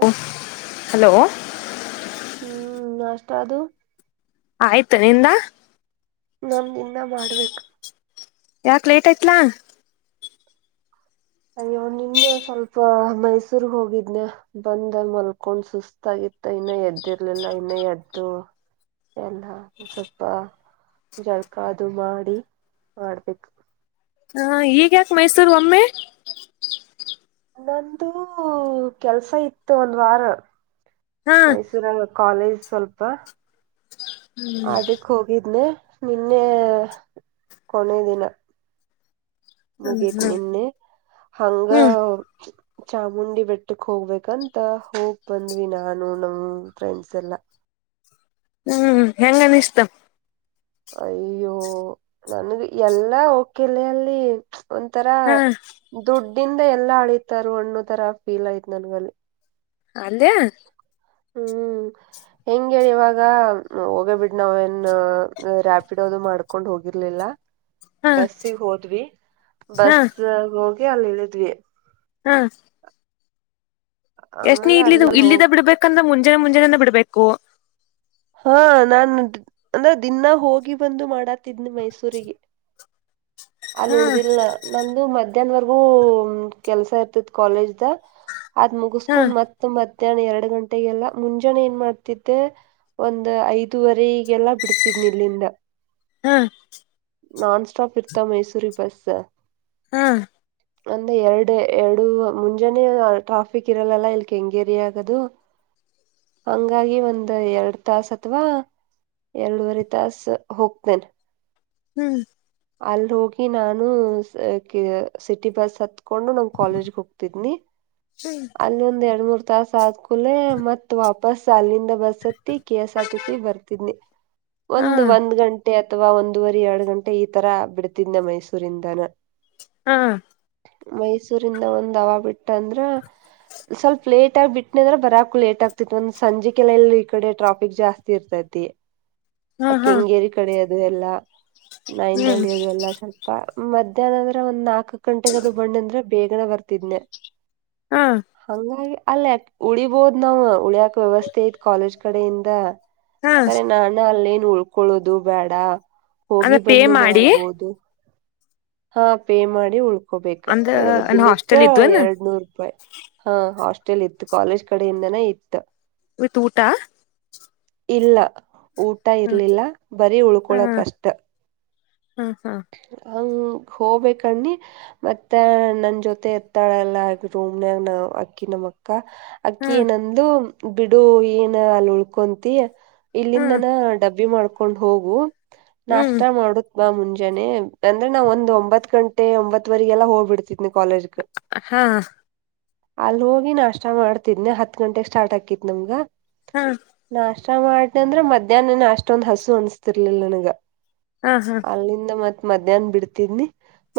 ಹ್ಮ ಹಲೋ ಹ್ಮ್ ಅಷ್ಟ ಅದು ಆಯ್ತತು ನಿಂದ ನಮ್ದ ಇನ್ನ ಮಾಡ್ಬೇಕು ಯಕ್ ಲೇಟ್ ಆಯ್ತಲ್ಲ್ ಅಯ್ಯೋ ನಿನ್ನೆ ಸ್ವಲ್ಪ ಮೈಸೂರ್ ಹೋಗಿದ್ನ ಬಂದ ಮಲ್ಕೊಂಡ್ ಸುಸ್ತಾಗಿತ್ತ ಇನ್ನ ಎದ್ದಿರ್ಲಿಲ್ಲ ಇನ್ನ ಎದ್ದು ಎಲ್ಲಾ ಸ್ವಲ್ಪ ಜಳ್ಕ ಅದು ಮಾಡಿ ಮಾಡ್ಬೇಕು ಹಾ ಈಗ್ಯಾಕೆ ಮೈಸೂರ್ ಒಮ್ಮೆ ನಂದು ಕೆಲ್ಸ ಇತ್ತು ಒಂದ್ ವಾರ ಹಾ ಮೈಸೂರಾಗ್ ಕಾಲೇಜ್ ಸ್ವಲ್ಪ ಹ್ಮ್ ಅದಕ್ ಹೋಗಿದ್ನನೆ ನಿನ್ನೆ ಕೊನೆ ದಿನ ಮುಗೀತ್ ಹ್ಮ್ ನಿನ್ನೆ ಹಂಗ ಹ್ಮ್ ಚಾಮುಂಡಿ ಬೆಟ್ಟಕ್ ಹೋಗ್ಬೇಕಂತ ಹೋಗ ಬಂದ್ವಿ ನಾನು ನಮ್ ಫ್ರೆಂಡ್ಸ್ ಎಲ್ಲ ಹ್ಮ್ ಹೆಂಗ್ ಅನಿಸ್ತ್ತು ಅಯ್ಯೋ ನನ್ಗ್ ಎಲ್ಲಾ ಓಕೆ ಲೆ ಅಲ್ಲಿ ಒಂಥರ ಹಾ ದುಡ್ ಹಿಂದೆ ಎಲ್ಲಾ ಅಳಿತಾರ ಅನ್ನೋ ತರ ಫೀಲ್ ಆಯ್ತ್ ನನ್ಗಲ್ಲಿ ಅಂದ್ಯಾ ಹ್ಮ್ ಹೆಂಗ ಹೇಳಿ ಇವಾಗ ಹೋಗೇ ಬಿಡ್ ನಾವ ನ್ ರಾಪಿಡ್ ಅದು ಮಾಡ್ಕೊಂಡ್ ಹೋಗಿರ್ಲಿಲ್ಲ ಹಾ ಬಸ್ಸಿಗ್ ಹೋದ್ವಿ ಹಾ ಬಸ್ ಹೋಗ್ಗ್ ಹೇ ಅಲ್ ಇಳಿದ್ವಿ ಎಷ್ಟ ನೀ ಆಮೇಲೆ ಇಲ್ಲಿ ಅಲ್ಲಿ ಇಲ್ಲಿದ್ದ ಹೋಗ್ ಬಿಡ್ಬೇಕಂದ್ರೆ ಮುಂಚೆ ಜನ ಮುಂಜಾನೆಯಿಂದ ಬಿಡ್ಬೇಕು ಹಾ ನನ್ ಅದ್ ಅಂದ್ರೆ ದಿನ ಹೋಗಿ ಬಂದು ಮಾಡಕ್ ಮೈಸೂರಿಗೆ ಅಲ್ಲಿ ಹಾ ಉಳ್ದಿಿಲ್ಲ ನಂದು ಮ ಮಧ್ಯಾಹ್ನವರ್ಗೂ ಕೆಲ್ಸ ಇರ್ತತಿ ಕಾಲೇಜ ದ ಅದ್ ಹಾ ಮುಗಿಸಕೊಂಡ್ ಮತ್ತ ಮ ಮಧ್ಯಾಹ್ನ ಎರಡು ಗಂಟೆಗೆಲ್ಲ ಮುಂಜಾನೆ ಏನ್ ಮಾಡ್ತಿದ್ದೆ ಒಂದ್ ಐದುವರೆಗೆಲ್ಲ ಬಿಡ್ತಿದ್ನಿ ಇಲ್ಲಿಂದ ಹಾ ನಾನ್ ಸ್ಟಾಪ್ ಇರ್ತಾವ ಮೈಸೂರಿನ ಬಸ್ಸ್. ಹಾ ಒಂದ ಎರಡು ಎರಡು ಮುಂಜಾನೆ ಟ್ರಾಫಿಕ್ ಇರಲ್ಲಾ ಅಲಾ ಕೆಂಗೇರಿ ಆಗದು ಹಂಗಾಗಿ ಒಂದ ಎರಡ್ ತಾಸ ಅಥವಾ ಎರಡುವರೆ ತಾಸ ಹೋಗ್ತೇನೆ. ಹ್ಮ್ ಅಲ್ಲೋಗಿ ನಾನು ಸಿಟಿಬಸ್ ಹತ್ ಕೊಂಡು ನನ್ ಕಾಲೇಜ್ಗೆ ಹೋಗ್ತಿದ್ನಿ ಹ್ಮ್ ಅಲ್ಲಿ ಒಂದ್ ಎರಡು ಮೂರ್ ತಾಸಕುಲೆ ಮತ್ತ ವಾಪಸ್ ಆಾಲ ಬಸ್ ಹತ್ತಿ ಕೆ-ಎಸ್-ಆರ್-ಟಿ-ಸಿ ಬರ್ತಿದನಿ ಹಾ ಒಂದು ಒಂದ್ ಗಂಟೆ ಒಂದೇ ಅಥವಾ ಒಂದೂ ವರೆ ಎರಡು ಗಂಟೆ ಈ ತರ ಬಿಡ್ತಿದ್ನ ಮೈಸೂರಿಂದಾನ ಹಾ ಮೈಸೂರಿಂದ ಒಂದ್ ಅವ ಬಿಟ್ಟ ಅಂದ್ರ ಸ್ವಲ್ಪ್ ಲೇಟ್ ಆಗ ಬಿಟ್ಟನ ಅಂದ್ರ ಬರಾಕ ಲೇಟ್ ಆಗ್ತಿತಿ ಒಂದ್ ಸಂಜೆ ಕೆಲ್ಲ ಎಲ್ಲ ಈ ಕಡೆ ಟ್ರಾಫಿಕ್ ಜಾಸ್ತಿ ಇರ್ತೈತಿ ಹಾ ಅ ಹಾ ಕೆಂಗೇರಿ ಕಡೆ ಅ ಎಲ್ಲ ಹ್ಮ್ ನಾಯಂಡಹಳ್ಳಿದಲ್ಲಿದೆಲ್ಲ ಸ್ವಲ್ಪ ಮಧ್ಯಾಹ್ನ ಅಂದ್ರೆ ಒಂದ್ ನಾಲ್ಕ್ ಗಂಟೆೆಗೆ ಅದು ಬಣ್ಣೆ ಅಂದ್ರೆ ಬೇಗನೆ ಬರ್ತಿದ್ನನೆ ಹಾ ಹಂಗಾಗಿ ಉಳಿಬೋದು ಉಳಿಯಕ್ ವ್ಯವಸ್ಥೆ ಆಯಿತೆ ಕಾಲೇಜ್ ಕಡೆಯಿಂದ ಹಾ ಕರೀನಾ ಉಳ್ಕೊಲೊದು ಬೇಡಾ ಹೋಗಿ ಅಂದ್ರ ಪೇ ಒಂದು ಮಾಡಿ ಮಾಡ್ಬೋದು ಹಾ ಪೇ ಮಾಡಿ ಉ ಅಂದ್ರ ನಾ ದಿನಕ್ಕೆ ಹಾಸ್ಟೆಲ್ ಇದ್ವನ್ ಎರಡುನೂರುಪಯಿ ಇತ್ತು ಕಾಲೇಜ್ ಕಡೆಯಿಂದನೆ ಇತ್ತು ವಿಥ್ ಊಟಾ ಇಲ್ಲ ಊಟ ಇರ್ಲಿಲ್ಲ ಬರೀ ಉಲ್ಕೊಳಕ್ ಅಷ್ಟೇ ಹ ಹಾ ಹೋಗ್ಬೇಕನ್ನಿ ಮತ್ತೆ ನಂಜೊತೆ ಇರ್ಲಾಲಲ್ಲ ಆಕಿ ನಮ್ ಅಕ್ಕ ಆಕಿ ಹ್ಮ್ ಏನಂದ್ಲು ಬಿಡು ಏನು ಅಲ್ಲಿ ಉಲ್ಲಿಕೋತಿ ಹ್ಮ್ ಇಲ್ಲಿಂದಾನ ಡಬ್ಬಿ ಮಾಡ್ಕೋ ಕೊಂಡು ಹೋಗು ಹ್ಮ್ ನಾಷ್ಟ ಮಾಡು ಬ ಮುನ್ ಜನನೆ ಅಂದ್ರೆ ನಾವ ಒಂದ ಒಂಬತ್ ಗಂಟೆ ಒಂಬತ್ತವರೆಗೆಲ್ಲಾ ಹೋಗ್ಬಿಡ್ತಿದ್ನ ಕಾಲೇಜ್ಗ ಹಾ ಅಲ್ ಹೋಗಿ ನಾಷ್ಟ ಮಾಡ್ತಿದ್ನನೆ ಹತ್ ಗಂಟೆಗ್ ಸ್ಟಾರ್ಟ್ ಆಕಿತ್ ನಮ್ಗ ಹಾ ಇ ಮಾಡ್ಿ ಅಂದ್ರೆ ಮಧ್ಯಾಹ್ನ ಅಷ್ಟೊಂದ್ ಹಸು ಅನ್ಿಸಸ್ತಿರ್ಲಿಲ್ಲ ನನಗ ಹಾ ಹಾ ಅಲ್ಲಿಂದ ಮತ್ ಮಧ್ಯಾಹ್ನ್ ಬಿಡ್ತಿದ್ನಿ,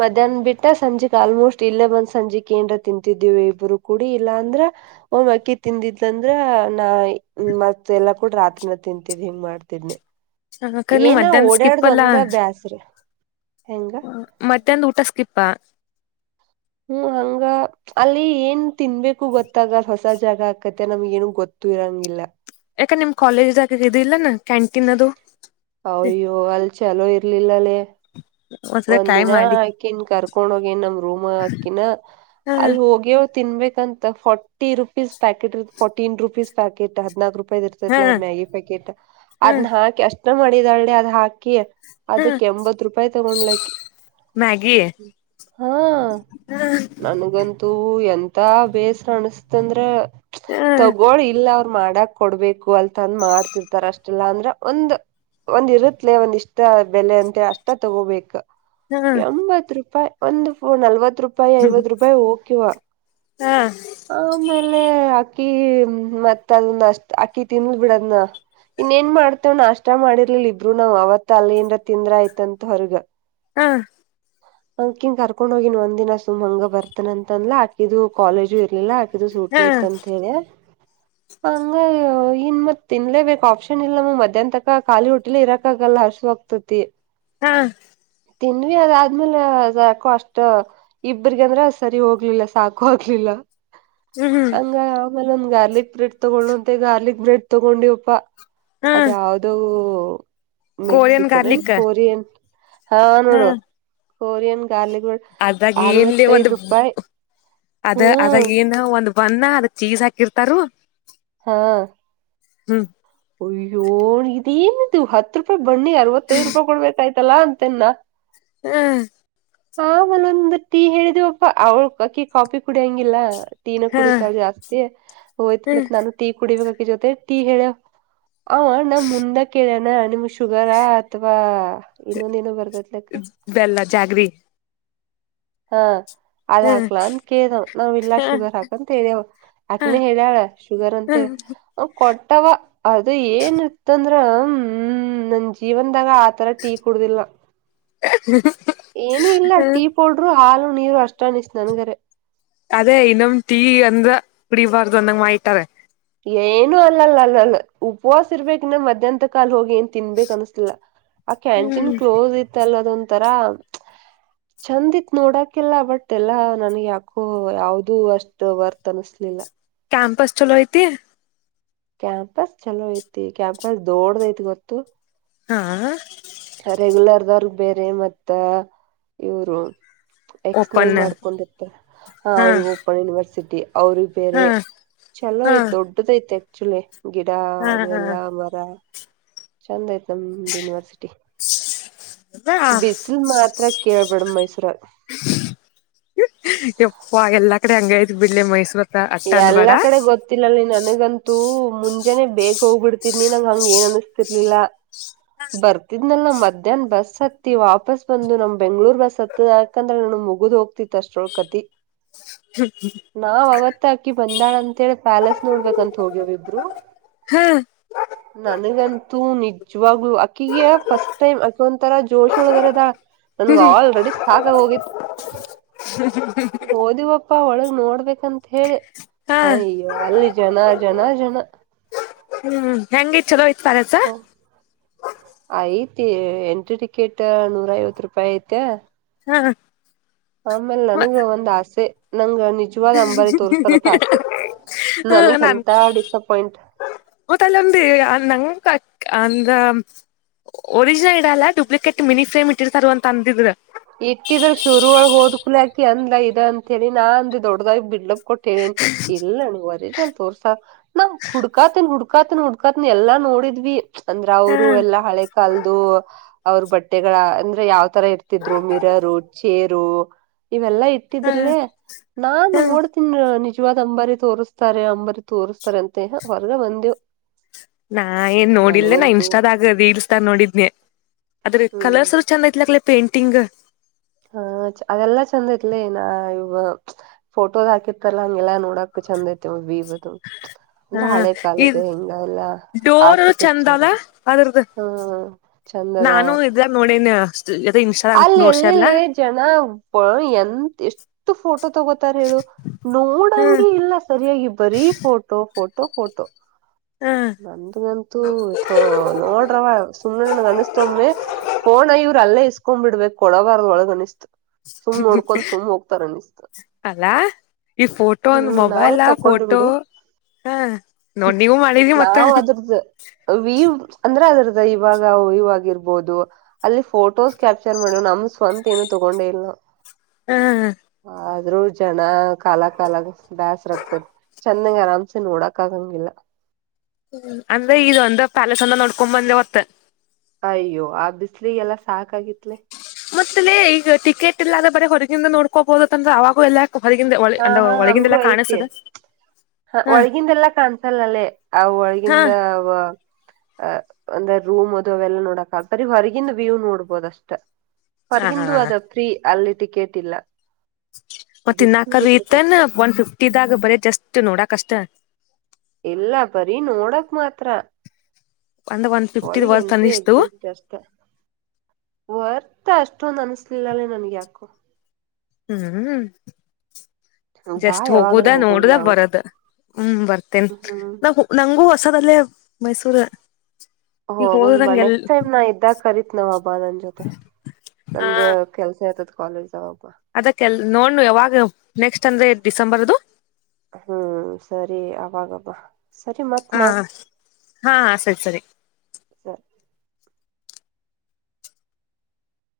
ಮಧ್ಯಾಹ್ ಬಿಟ್ಟ ಸಂಜೆಕ್ ಆಲ್ಮೋಸ್ಟ್ ಇಲ್ಲೇ ಬಂದ್ ಸಂಜೆಕ್ ಏನ್ರ ತಿಂತಿದೇವಿ ಇಬ್ರು ಕೂಡಿ ಇಲ್ಲಾ ಅಂದ್ರ ಒಬ್ಬಾಕಿ ತಿಂದಿದ್ ಅಂದ್ರ ನಾ ಮತ್ತೆ ಎಲ್ಲ ಕೂಡಾತ್ನ ತಿಂತಿದ್ ಹಿಂಗ ಮಾಡ್ತಿದನಿ ಹ ಅಕ ನೀ ಮಧ್ಯಾಹ್ನ ಸ್ಕಿಪ್ ಅಲ್ಲ. ಬ್ಯಾಸ್ರ ಹೆಂಗ ಮದ್ಯಾನ್ ದ ಊಟ ಸ್ಕಿಪ್ಪಾ ಹ್ಮ್ ಹಂಗ ಅಲ್ಲಿ ಏನ್ ತಿನ್ಬೇಕು ಗೊತ್ತಾಗ ಹೊಸ ಜಾಗ ಆಕತ್ತ ನಮ್ಗ ಏನು ಗೊತ್ತು ಇರಂಗಿಲ್ಲ. ಯಾಕ ನಿಮ್ ಕಾಲೇಜ್ದಾಗ ಇದು ಇದಿಲ್ಲೆನ ಕ್ಯಾಂಟೀನ್ ಅದು? ಅಯ್ಯೋ ಅಲ್ಲಿ ಚಲೋ ಇರ್ಲಿಲ್ಲಲ್ಲೇ ಒಂದ್ಸಲ ಟ್ರೈ ಒಂದಿನ ಮಾಡಿ ಆಕಿನ ಕರ್ಕೊಂಡ್ ಹೋಗಿನ್, ನಮ್ ರೂಮ್ ಅಕಿನ ಹಾ ಅಲ್ ಹೋಗ್ಯವ್ ತಿನ್ಬೇಕ್ - ಫಾರ್ಟಿ ರುಪೀಸ್ ಪ್ಯಾಕೆಟ್ ಇರ್ತ್ ಫೋರ್ಟೀನ್ ರುಪೀಸ್ ಪ್ಯಾಕಟ್ ಹದ್ನಾಲ್ಕ ಹಾ ಮ್ಯಾಗಿ ಪ್ಯಾಕೆಟ್ ಹಾ ಅದ್ನ್ನ ಹಾಕಿ ಅಷ್ಟ [unintelligible] ಮಾಡಿದಾಳ್ ಲೆ ಅದ್ ಹಾ [inaudible] ಹಾ ಅದಿಕ್ ಎಂಬತ್ ರೂಪಾಯಿ ತಗೊಂಡ್ಲ್ ಆಕಿ ಮ್ಯಾಗಿ ಹಾ ಹಾ ನನಗಂತೂ ಎಂತ ತ್ತಾ ಬೇಸರ ಅನಸ್ತಂದ್ರ ಚ್ ಹಾ ತಗೋಳ್ ಇಲ್ಲ ಮಾಡಕ್ ಕೊಡ್ಬೇಕು ಅಲ್ಂದ ಮಾಡ್ತಿರ್ತಾರ ಅಷ್ಟಲ್ಲ ಅಂದ್ರ ಒಂದ ಒಂದ್ ಇರುತ್ಲೆೇ ಒಂದ್ ಇಷ್ಟ ಬೆಲೆ ಅಂತೆ ಅಷ್ಟ ತಗೋಬೇಕ ಹಾ ಎಂಬತ್ತು ರೂಪಾಯಿ ಒಂದು ಫೋನ್ ನಲ್ವತ್ತು ಹತ್ ರೂಪಾಯಿ ಐವತ್ ರೂಪಾಯಿ ಓಕಿವ, ಹಾ ಆಮೇಲೆ ಅಕ್ಕಿ ಮತ್ತ ಅದನ್ನ ಅಷ್ಟ್ ಅಕ್ಕಿ ತಿಂದಲ ಬಿಡ ಇನ್ನೇಏನ್ ಮಾಡ್ತೇವ ನಾಷ್ಟ ಮಾಡಿರ್ಲಿಲ್ಲ ಇಬ್ರು ನಾವ್ ಅವತ್ ಅಲ್ಲಿ ಏನ್ ತಿಂದ್ರ ಆಯ್ತು ಅಂತ ಅವತ್ತ ಹೊರಗ ಹಾ ಅಕಿಂಗ ಕರ್ಕೊಂಡ್ ಹೋಗಿನ್ ಒಂದ ದಿನ್ ಸುಮ್ ಹಂಗ ಬರ್ತಾನ ಅಂತ ಅಂದಲಾ ಅಕ್ಕಿದು ಕಾಲೇಜು ಇರಲಿಲ್ಲ ಇದು ಸೂಟಿ ಇತ್ತಂತ ಹೇಳಿ ಹಂಗ ಇನ್ ಮತ್ತ ತಿನ್ಲೇ ಬೇಕ್ ಆಪ್ಷನ್ ಇಲ್ಲ ಮತ್ತೆ ಮಧ್ಯಾಹ್ನ ತನಕ ಖಾಲಿ ಹೊಟ್ಟೆಲೇ ಇರಾಕ್ ಆಗಲ್ಲ ಹಸು ಆಗ್ತೈತಿ ಹಾ ತಿಂದಿವಿ ಅದು ಆದ್ಮೇಲೆ ಅದು ಯಾಕೋ ಅಷ್ಟ ಇಬ್ಬರಿಗೆ ಅಂದ್ರ ಸರಿ ಹೋಗ್ಲಿಲ್ಲ ಸಾಕ ಹೋಗಲಿಲ್ಲ ಹ್ಮ್ ಹಂಗ ಯಾವ ಅಲ್ಲಿ ಒಂದು ಗಾರ್ಲಿಕ್ ಬ್ರೆಡ್ ತೊಗೊಂಡಂತೆ ಗಾರ್ಲಿಕ್ ಬ್ರೆಡ್ ತಗೊಂಡಿವಿಪಾ ಹಾ ಅದ ಯಾವ್ದೋ ಹ ಕೋರಿಯನ್ ಮೆಕ್ಸಿಕನ್ ಏನ್ ಗಾರ್ಲಿಕ್ ಕೊರಿಯನ್ ಹಾ ನೋಡ ಕೊರಿಯನ್ ಗಾರ್ಲಿಕ್ ಬ್ರೆಡ್ ಅದಾಗ ಏನ್ಲಿ ಒಂದು ಅರವತ್ತೈದ್ ರೂಪಾಯಿ ಅದ ಅದಾಗ ಹ್ಮ್ ಏನ ರ ಒಂದು ಬನ್ ಅದಕ್ ಚೀಜ ಹಾಕಿರ್ತಾರ ಹಾ ಹ್ಮ್ ಅದೂ ಏನ್ ಅದು ಹತ್ತು ರೂಪಾಯಿ ಬನ್ ಗೆ ಅರವತ್ತೈದು ರೂಪಾಯ ಕೊಡಬೇಕಾ ಆಯಿತು ಚೋಲ ಅಂತಿನಿ ನಾ ಹ್ಮ ಆಮ್ಯಾಲೆ ಒಂದ ಟೀ ಹೇಳಿದಿವಪ್ಪ ಅವಳ ಅಕಿ ಕಾಫಿ ಕುಡಿಯಂಗಿಲ್ಲ ಟೀ ನೇ ಹ ಕುಡಿತಾಳ ಜಾಸ್ತಿ ಹೋತ ಬಿಡ ನಾನು ಟೀ ಕುಡಿಬೇಕ ಅಂತ ಜೊತೆ ಟೀ ಹೇಳವ್ ಅವ ನಮ್ಮ ಮುಂದ ಕೇಳನ ನಾ ನಿಮಗ ಶುಗರಾ ಅಥವಾ ಇನ್ನೊಂದ್ ಏನೋ ಬರ್ತೈತ್ಲಕ್ಕ ಬೇಲ್ಲ ಜಾಗ್ರಿ ಹಾ ಅದ್ ಹ ಹಾಕಲಿ ಅಂತ ಕೇಳದ ಅವ್ ಇಲ್ಲಾ ಹ ಶುಗರ್ ಹಾಕಂತ ಹೇಳ್ಯವೆ ಹ ಅಕನೇ ಹೇಳ್ಯಾಳ ಶುಗರ್ ಅಂತ ಹ ಹೇಳಿ ತಾವ ಅದು ಏನ್ ಇತ್ತ ಅಂದ್ರ ಹ್ಮ್ ನನ್ ಜೀವನ್ದಾಗ ಆ ತರ ಟೀ ಕುಡುದಿಲ್ಲ ಹ ಏನು ಇಲ್ಲ ಟೀ ಪೌಡ್ರು ಹಾಲು ನೀವ್ ಅದೇ ಇನ್ನ್ ಟೀ ಅಂದ್ರ ಕುಡಿ ಇಬಾರ್ದುಂದಂಗ ಮಾಡ್ತಾರೆ ಏನು ಅಲ್ಲಲ್ಲ ಅಲ್ಲಲ್ಲ ಉಪವಾಸ ಇರ್ಬೇಕಂದ ಮಧ್ಯ್ಯಾಹಂತ ಕಾಲ್ ಹೋಗಿ ಏನ್ ತಿನ್ಬೇಕಕ್ ಅನ್ಸ್ತಿಲ್ಲ ಆ ಕ್ಯಾಂಟೀನ್ ಹ್ಮ್ ಕ್ಲೋಸ್ ಇತ್ತ ಅಲ್ ಅದೊ ತರ ಚಂದ ಇತ್ ನೋಡಕಲ್ಲ ಬಟ್ ಎಲ್ಲಾ ನನ್ಗ್ ಯಾಕೋ ಯಾವ್ದೂ ಅಷ್ಟ್ ವರ್ತ್ ಅನ್ಸ್ಲಿಲ್ಲ ಕ್ಯಾಂಪಸ್ ಚಲೋ ಐತಿ ಕ್ಯಾಂಪಸ್ ಚಲೋ ಐತಿ ಕ್ಯಾಂಪಸ್ ದೋಡದೈತ್ ಗೊತ್ತು ಹಾ ರೆಗ್ಯುಲರ್ದವ್ರ ಬೇರೆ ಮತ್ತ ಇವರು ಎಕ್ಸ್ಟನಲ್ ಓಪನ್ ಮಾಡ್ಕೊಂಡಿರ್ತ ಹಾ ಅವ್ರ ಓಪನ್ ಯನಿವರ್ಸಿ ಸಿಟಿ ಅವ್ರಿಗೆ ಬೇರೆ ಹಾ ಚಲೋ ಹಾ ಐತ್ ದೊಡ್ಡದೈತೆ ಚಲೋ ಗಿಡ ಹಾ ಅದು ಎಲ್ಲಾ ಮರ ಚಂದ ಆಯ್ತು ಯನಿವರ್ಸಿಟಿ ಹಾ ಬಿಸಿಲ್ ಮಾತ್ರ ಕೇಳ್ಬಡ ಮೈಸೂರ ಯಪ್ಪಾ ಎಲ್ಲಾ ಕಡೆ ಹಂಗ ಐತಿ ಬಿಳ್ಳಿ ಮೈಸೂರ್ ಎಲ್ಲಾ ಕಡೆ ಗೊತ್ತಿಲ್ಲಲ್ಲಿ ನನಗಂತೂ ಮುಂಚೆ ಜನ ಬೇಗ್ ಹೋಗ್ಬಿಡ್ತಿದ್ನಿ ನಂಗ ಹಂಗ ಏನ್ ಅನಿಸಸ್ತಿರ್ಲಿಲ್ಲ ಬರ್ತಿದ್ನಲ್ ನ್ ಮಧ್ಯಾಹ್ನ ಬಸ್ ಹತ್ತತಿ ವಾಪಸ್ ಬಂದು ನಮ್ ಬೆಂಗಳೂರ್ ಬಸ್ ಹತ್ತದ ಯಾಕಂದ್ರ ನ ಮುಗುದ್ ಹೋಗ್ತಿತ್ತ ಅಷ್ಟ್ರೊಳ್ ಕತಿ ಹ್ಮ್ಮ ನಾವ್ ಅವತ್ತ ಅಕಿ ಬಂದಾಳ ಅಂತೇಳಿ ಪ್ಯಾಲೆಸ್ ನೋಡ್ಬೇಕಂತ ಹೋಗ್ಯವ ಇಬ್ರು ಹ್ಮ್ ನನಗಂತೂ ನಿದ್ದೆ ಜುವಾಗ ಅಕ್ಕಿಗೆ ಫಸ್ಟ್ ಟೈಮ್ ಅಕ್ಕಿ ಒಂತರ ಜೋಶೊಳಗರದ ನನ್ಗ ಆಲ್ರೆಡಿ ಸಾಕ ಹೋಗಿತ್ತು ಓದಿವಪ್ಪಾ ಒಳಗ್ ನೋಡ್ಬೇಕಂತ ಹೇಳಿ ಹಾ ಅಯ್ಯೋ ಅಲ್ಲಿ ಜನ ಜನ ಜನ ಹ್ಮ್ ಹೆಂಗ ಚಲೋ ದೋಯ್ತ ಪರಸ ಓ ಐತಿ ಎಂಟ್ರಿ ಟಿಕೆಟ್ ನೂರ ಐವತ್ ರೂಪಾಯಿ ಐತ ಹಾ ಆಮೇಲೆ ನನಗೆ ಒಂದು ಆಸೆ ನಂಗನ್ ಹ್ಮ ನನಗ್ ನನ್ ಎಂತ ಡಿಸಪಾಯಿಂಟ್ ಊ ತಲ್ಲ ನಂಗೆ ಕ ಅಂದ ಒರಿಜಿನಲ್ ಇಡಲ್ಲ ಡುಪ್ಲಿಕೇಟ್ ಮಿನಿ ಫ್ರೇಮ್ ಇಟ್ಟಿರ್ತಾರ ಅಂತ ಅಂದಿದ್ರ ಇಟ್ಟಿದ್ರ ಶುರು ಒಳಗ್ ಹೋದ್ ಕುಲಾಕಿ ಅಂದಲ ಇದ ಅಂತ ಹೇಳಿ ನಾನ್ಂದ ದೊಡ್ಡದಾಗ್ ಬಿಡ್ಲ ಕೊಟ್ಟ ಹೇಳಿ ಇಲ್ಲ ನೀ ವರಿನಲ್ಲಿ ತೋರ್ಸಾ ನಾ ಹುಡ್ಕಾತೇನ್ ಹುಡ್ಕ ಹುಡ್ಕಾತನ ಹುಡ್ಕಾತನ ಎಲ್ಲಾ ನೋಡಿದ್ವಿ ಅಂದ್ರೆ ಹಾ ಅವರು ಎಲ್ಲಾ ಹಳೆ ಕಾಲದ್ದು ಅವ್ರ ಬಟೀ ಗಳ ಅಂದ್ರೆ ಯಾವತರ ಇರುತ್ತೆ [inaudible] ್ರು ಮಿರರು ಚೇರು ಇವೆಲ್ಲಾ ಹಾ ಇಟ್ಟಿದ್ರಲಿ ನಾನ್ ಹ್ಮ್ ನೋಡ್ತೀನ್ಿ ನಿಜ ಇವಾಗ ಅಂಬಾರಿ ತೋರಿಸ್ತಾರೆ ಅಂಬಾರಿ ತೋರಿಸ್ತಾರೆ ಅಂತ ಅ ಹೊರ್ಗ ಬಂದೇವು ನಾ ಏನ್ ನೋಡಿಲ್ಲೇ ನಾ ಇನ್ಸ್ಟಾದಾಗ ರೀಲ್ಸ್ ತ ನೋಡಿದ್ನನೆ ಆದ್ರೆ ಹ್ಮ್ ಕಲರ್ಸ್ ಚಂದ ಐತ್ಲ ಆಗ್ಲೇ ಪೇಂಟ್ ತಿಂಗ್ ಹ ಅದೆಲ್ಲಾ ಚಂದ ಐತ್ಲೆ ನಾ ಇವಾಗ್ ಫೋಟೋದಾಗ್ ಹಾಕಿರ್ತಾರ್ಲಾ ಹಂಗೆಲ್ಲಾ ನೋಡಕು ಚಂದ ಐತಿ ವಿವ್. ಹಾ ಈ ಹೆಂಗ ಎಲ್ಲಾ ಡೋರ್ ಚಂದ ಆರ್ಕಿಟೆಕ್ಚರ್ ಅಲ್ಲ ಅದ್ರ್ದ ಹ್ಮ್ ಚಂದ ಅದಾವ ನಾನು ಇದ್ರ ನೋಡನ ಇನ್ಸ್ಟಾಗ್ರಾಮ್ ನೋಡ್ಸ ಇಲ್ಲೆ ಜನ ಹಭಾ ಎಂತ್ ಇಷ್ಟ ಫೂಟ್ ಫೋಟೋ ತಗೋತಾರ ಹೇಳು ಹ್ಮ್ ನೋಡಂಗೆ ಇಲ್ಲಾ ಸರಿಯಾಗಿ ಬರೀ ಫೋಟೋ ಫೋಟೋ. ಫೋಟೋ ಹ್ಮ್ ನಂದಗಂತೂ ನೋಡ್ರವ ಸುಮ್ನೆ ನನಗೆ ಅನಿಸ್ತು ಒಮ್ಮೆ ಫೋನ್ ಇವರ್ ಅಲ್ಲೇ ಇಸ್ಕೊ ಕೂಂಬಿಡಬೇಕು ಕೊಡಬಾರದ್ ಒಳಗ ಅನಿಸ್ತ ಸುಮ್ ನೋಡ್ಕೊಂಡ್ ಸುಮ್ ಹೋಗ್ತಾರ ಅನಿಸ್ತ ಅಲ್ಲಾ ಈ ಫೋಟೋ ಒಂದ್ ಹ್ಮ್ ನಾವು ಮೊಬೈಲ್ ತಕೊಂಡಿ ಫೋಟೋ ಬಿಡು ಹಾ ನೋಡ್ ನೀವು ಮಾಡಿದಿ ಮತ್ತ ನಾವ್ ಅದ್ರದ್ದ ವೀವ ಅಂದ್ರೆ ಅದ್ರದ ಅದ ಇವಾಗ ಇವಾಗಿರ್ಬಹುದು ಅಲ್ಲಿ ಫೋಟೋಸ್ ಕ್ಯಾಪ್ಟರ್ ನೊಡು ನಮ್ ಸ್ವಂತ ಏನು ತೊಗೊಂಡೇ ಇಲ್ಲ ಹಾ ಹಾ ಆದ್ರೂ ಜನ ಕಾಲಾಗ್ ಕಾಲಾಗ್ ಬ್ಯಾಸರ್ ಆಗತೈತಿ ಚೆನ್ನಂಗಿ ಆರಾಮಸೆ ನೋಡಾಕ್ ಆಗಾಂಗಿಲ್ಲಾ. ಹ್ಮ ಅಂದ್ರೆ ಇ ಒಂದ ಪ್ಯಾಲೇಸ್ ಅಂದ ನೋಡ್ಕೊ ಬಂದೆ ಹೊತ್ತ ಅಯ್ಯೋ ಆ ಬಿಸಿಲಿಗೆ ಎಲ್ಲಾ ಸಾಕಾಗಿತ್ಲೆ ಮತ್ತ ಲೇ ಈಗ ಟಿಕೆಟ್ ಇಲ್ಲಾದ್ರ ಬರೆ ಹೊರಗಿಂದ ನೋಡ್ಕೋಬಹುದು ಅಂತ ಅಂದ್ರ ಅವಾಗೂ ಎಲ್ಲಾ ಹೊರಗಿಂದ ಒ ಹಾ ಅಂದ್ರ ಹಾ ಹಂಗೂ ಒಳಗಿಂದೆಲ್ಲಾ ಐತಿ ಕಾಣಸದ ಹ ಒಳಗಿಂದಲ್ಲಾ ಕಾಣಸಲ್ಲಲ್ಲೇ ಆ ಹಾ ಒಳಗಿಂದ ಬ ಅಹ ಅಂದ್ರೆ ರೂಮ್ ಅದು ಅವೆಲ್ಲಾ ನೋಡಕ್ ಆಗ್ತರಿ ಇವ ಹೊರಗಿಂದ ವ್ಯೂವ ನೋಡ್ಬೋದ ಅಷ್ಟ ಹ ಹೊರಗಂದು ಅದ ಫ್ರೀ ಅಲ್ಲಿ ಟಿಕೆಟ್ ಇಲ್ಲಾ. ತಿನ್ನಾಕ್ ತ ಅಷ್ಟ [unintelligible] ಒನ್ ಫಿಫ್ಟಿದಾಗ ಬರೀ ಜಸ್ಟ್ ನೋಡಕ್ ಅಷ್ಟೇ [unintelligible] ಇಲ್ಲಾ ಬರ್ರೀ ನೋಡಾಕ್ ಮಾತ್ರಾ. ಅಂದ್ರ ಒನ್ ಫಿಫ್ಟಿದ ಒಳಗೆ ವರ್ತ್ ಎಂಟ್ರಿ ಅನಿಸ್ತು ಎಕ್ಸಿಟ್ ಅಷ್ಟೆ ವಾರ್ತಾ ಅಷ್ಟೊಂದು ಅನಿಸ್ಲಿಲ ಲೇ ನನ್ಗೆ ಯಾಕೋ. ಹ್ಮ್ ಬಾ ಜಸ್ಟ್ ಹೋಗುದ ಯಾವಾಗ್ರ ಹೋಗೋಣ ನೋಡುದ ನಾವು ಬರದ ಹ್ಮ್ ಬರ್ತೇನ್ ಹ್ಮ್ ನ ನಂಗೂ ಹೊಸದಲ್ಲೇ ಮೈಸೂರು ಹುಣ ಬಾ ನೆಕ್ಸ್ಟ್ ಟೈಮ್ ನಾ ಇದ್ದಾಗ ಕರೀತ್ ನವ್ ಹಬ್ಬಾ ನನ್ ಜೊತೆ ಹ ನಂಗ ಕೆಲ್ಸ ಇತದ ಕಾಲೆಜು ಅದಕ್ಕೆಲ್ ನೋಡ್ ಯಾವಾಗ ನೆಕ್ಸ್ಟ್ ಅಂದ್ರೆ ಡಿಸೆಂಬರ್ದು ಹ್ಮ್ ಸರಿ ಅವಾಗಬ್ಬ ಹಾ ಹಾ ಸರಿ ಸರಿ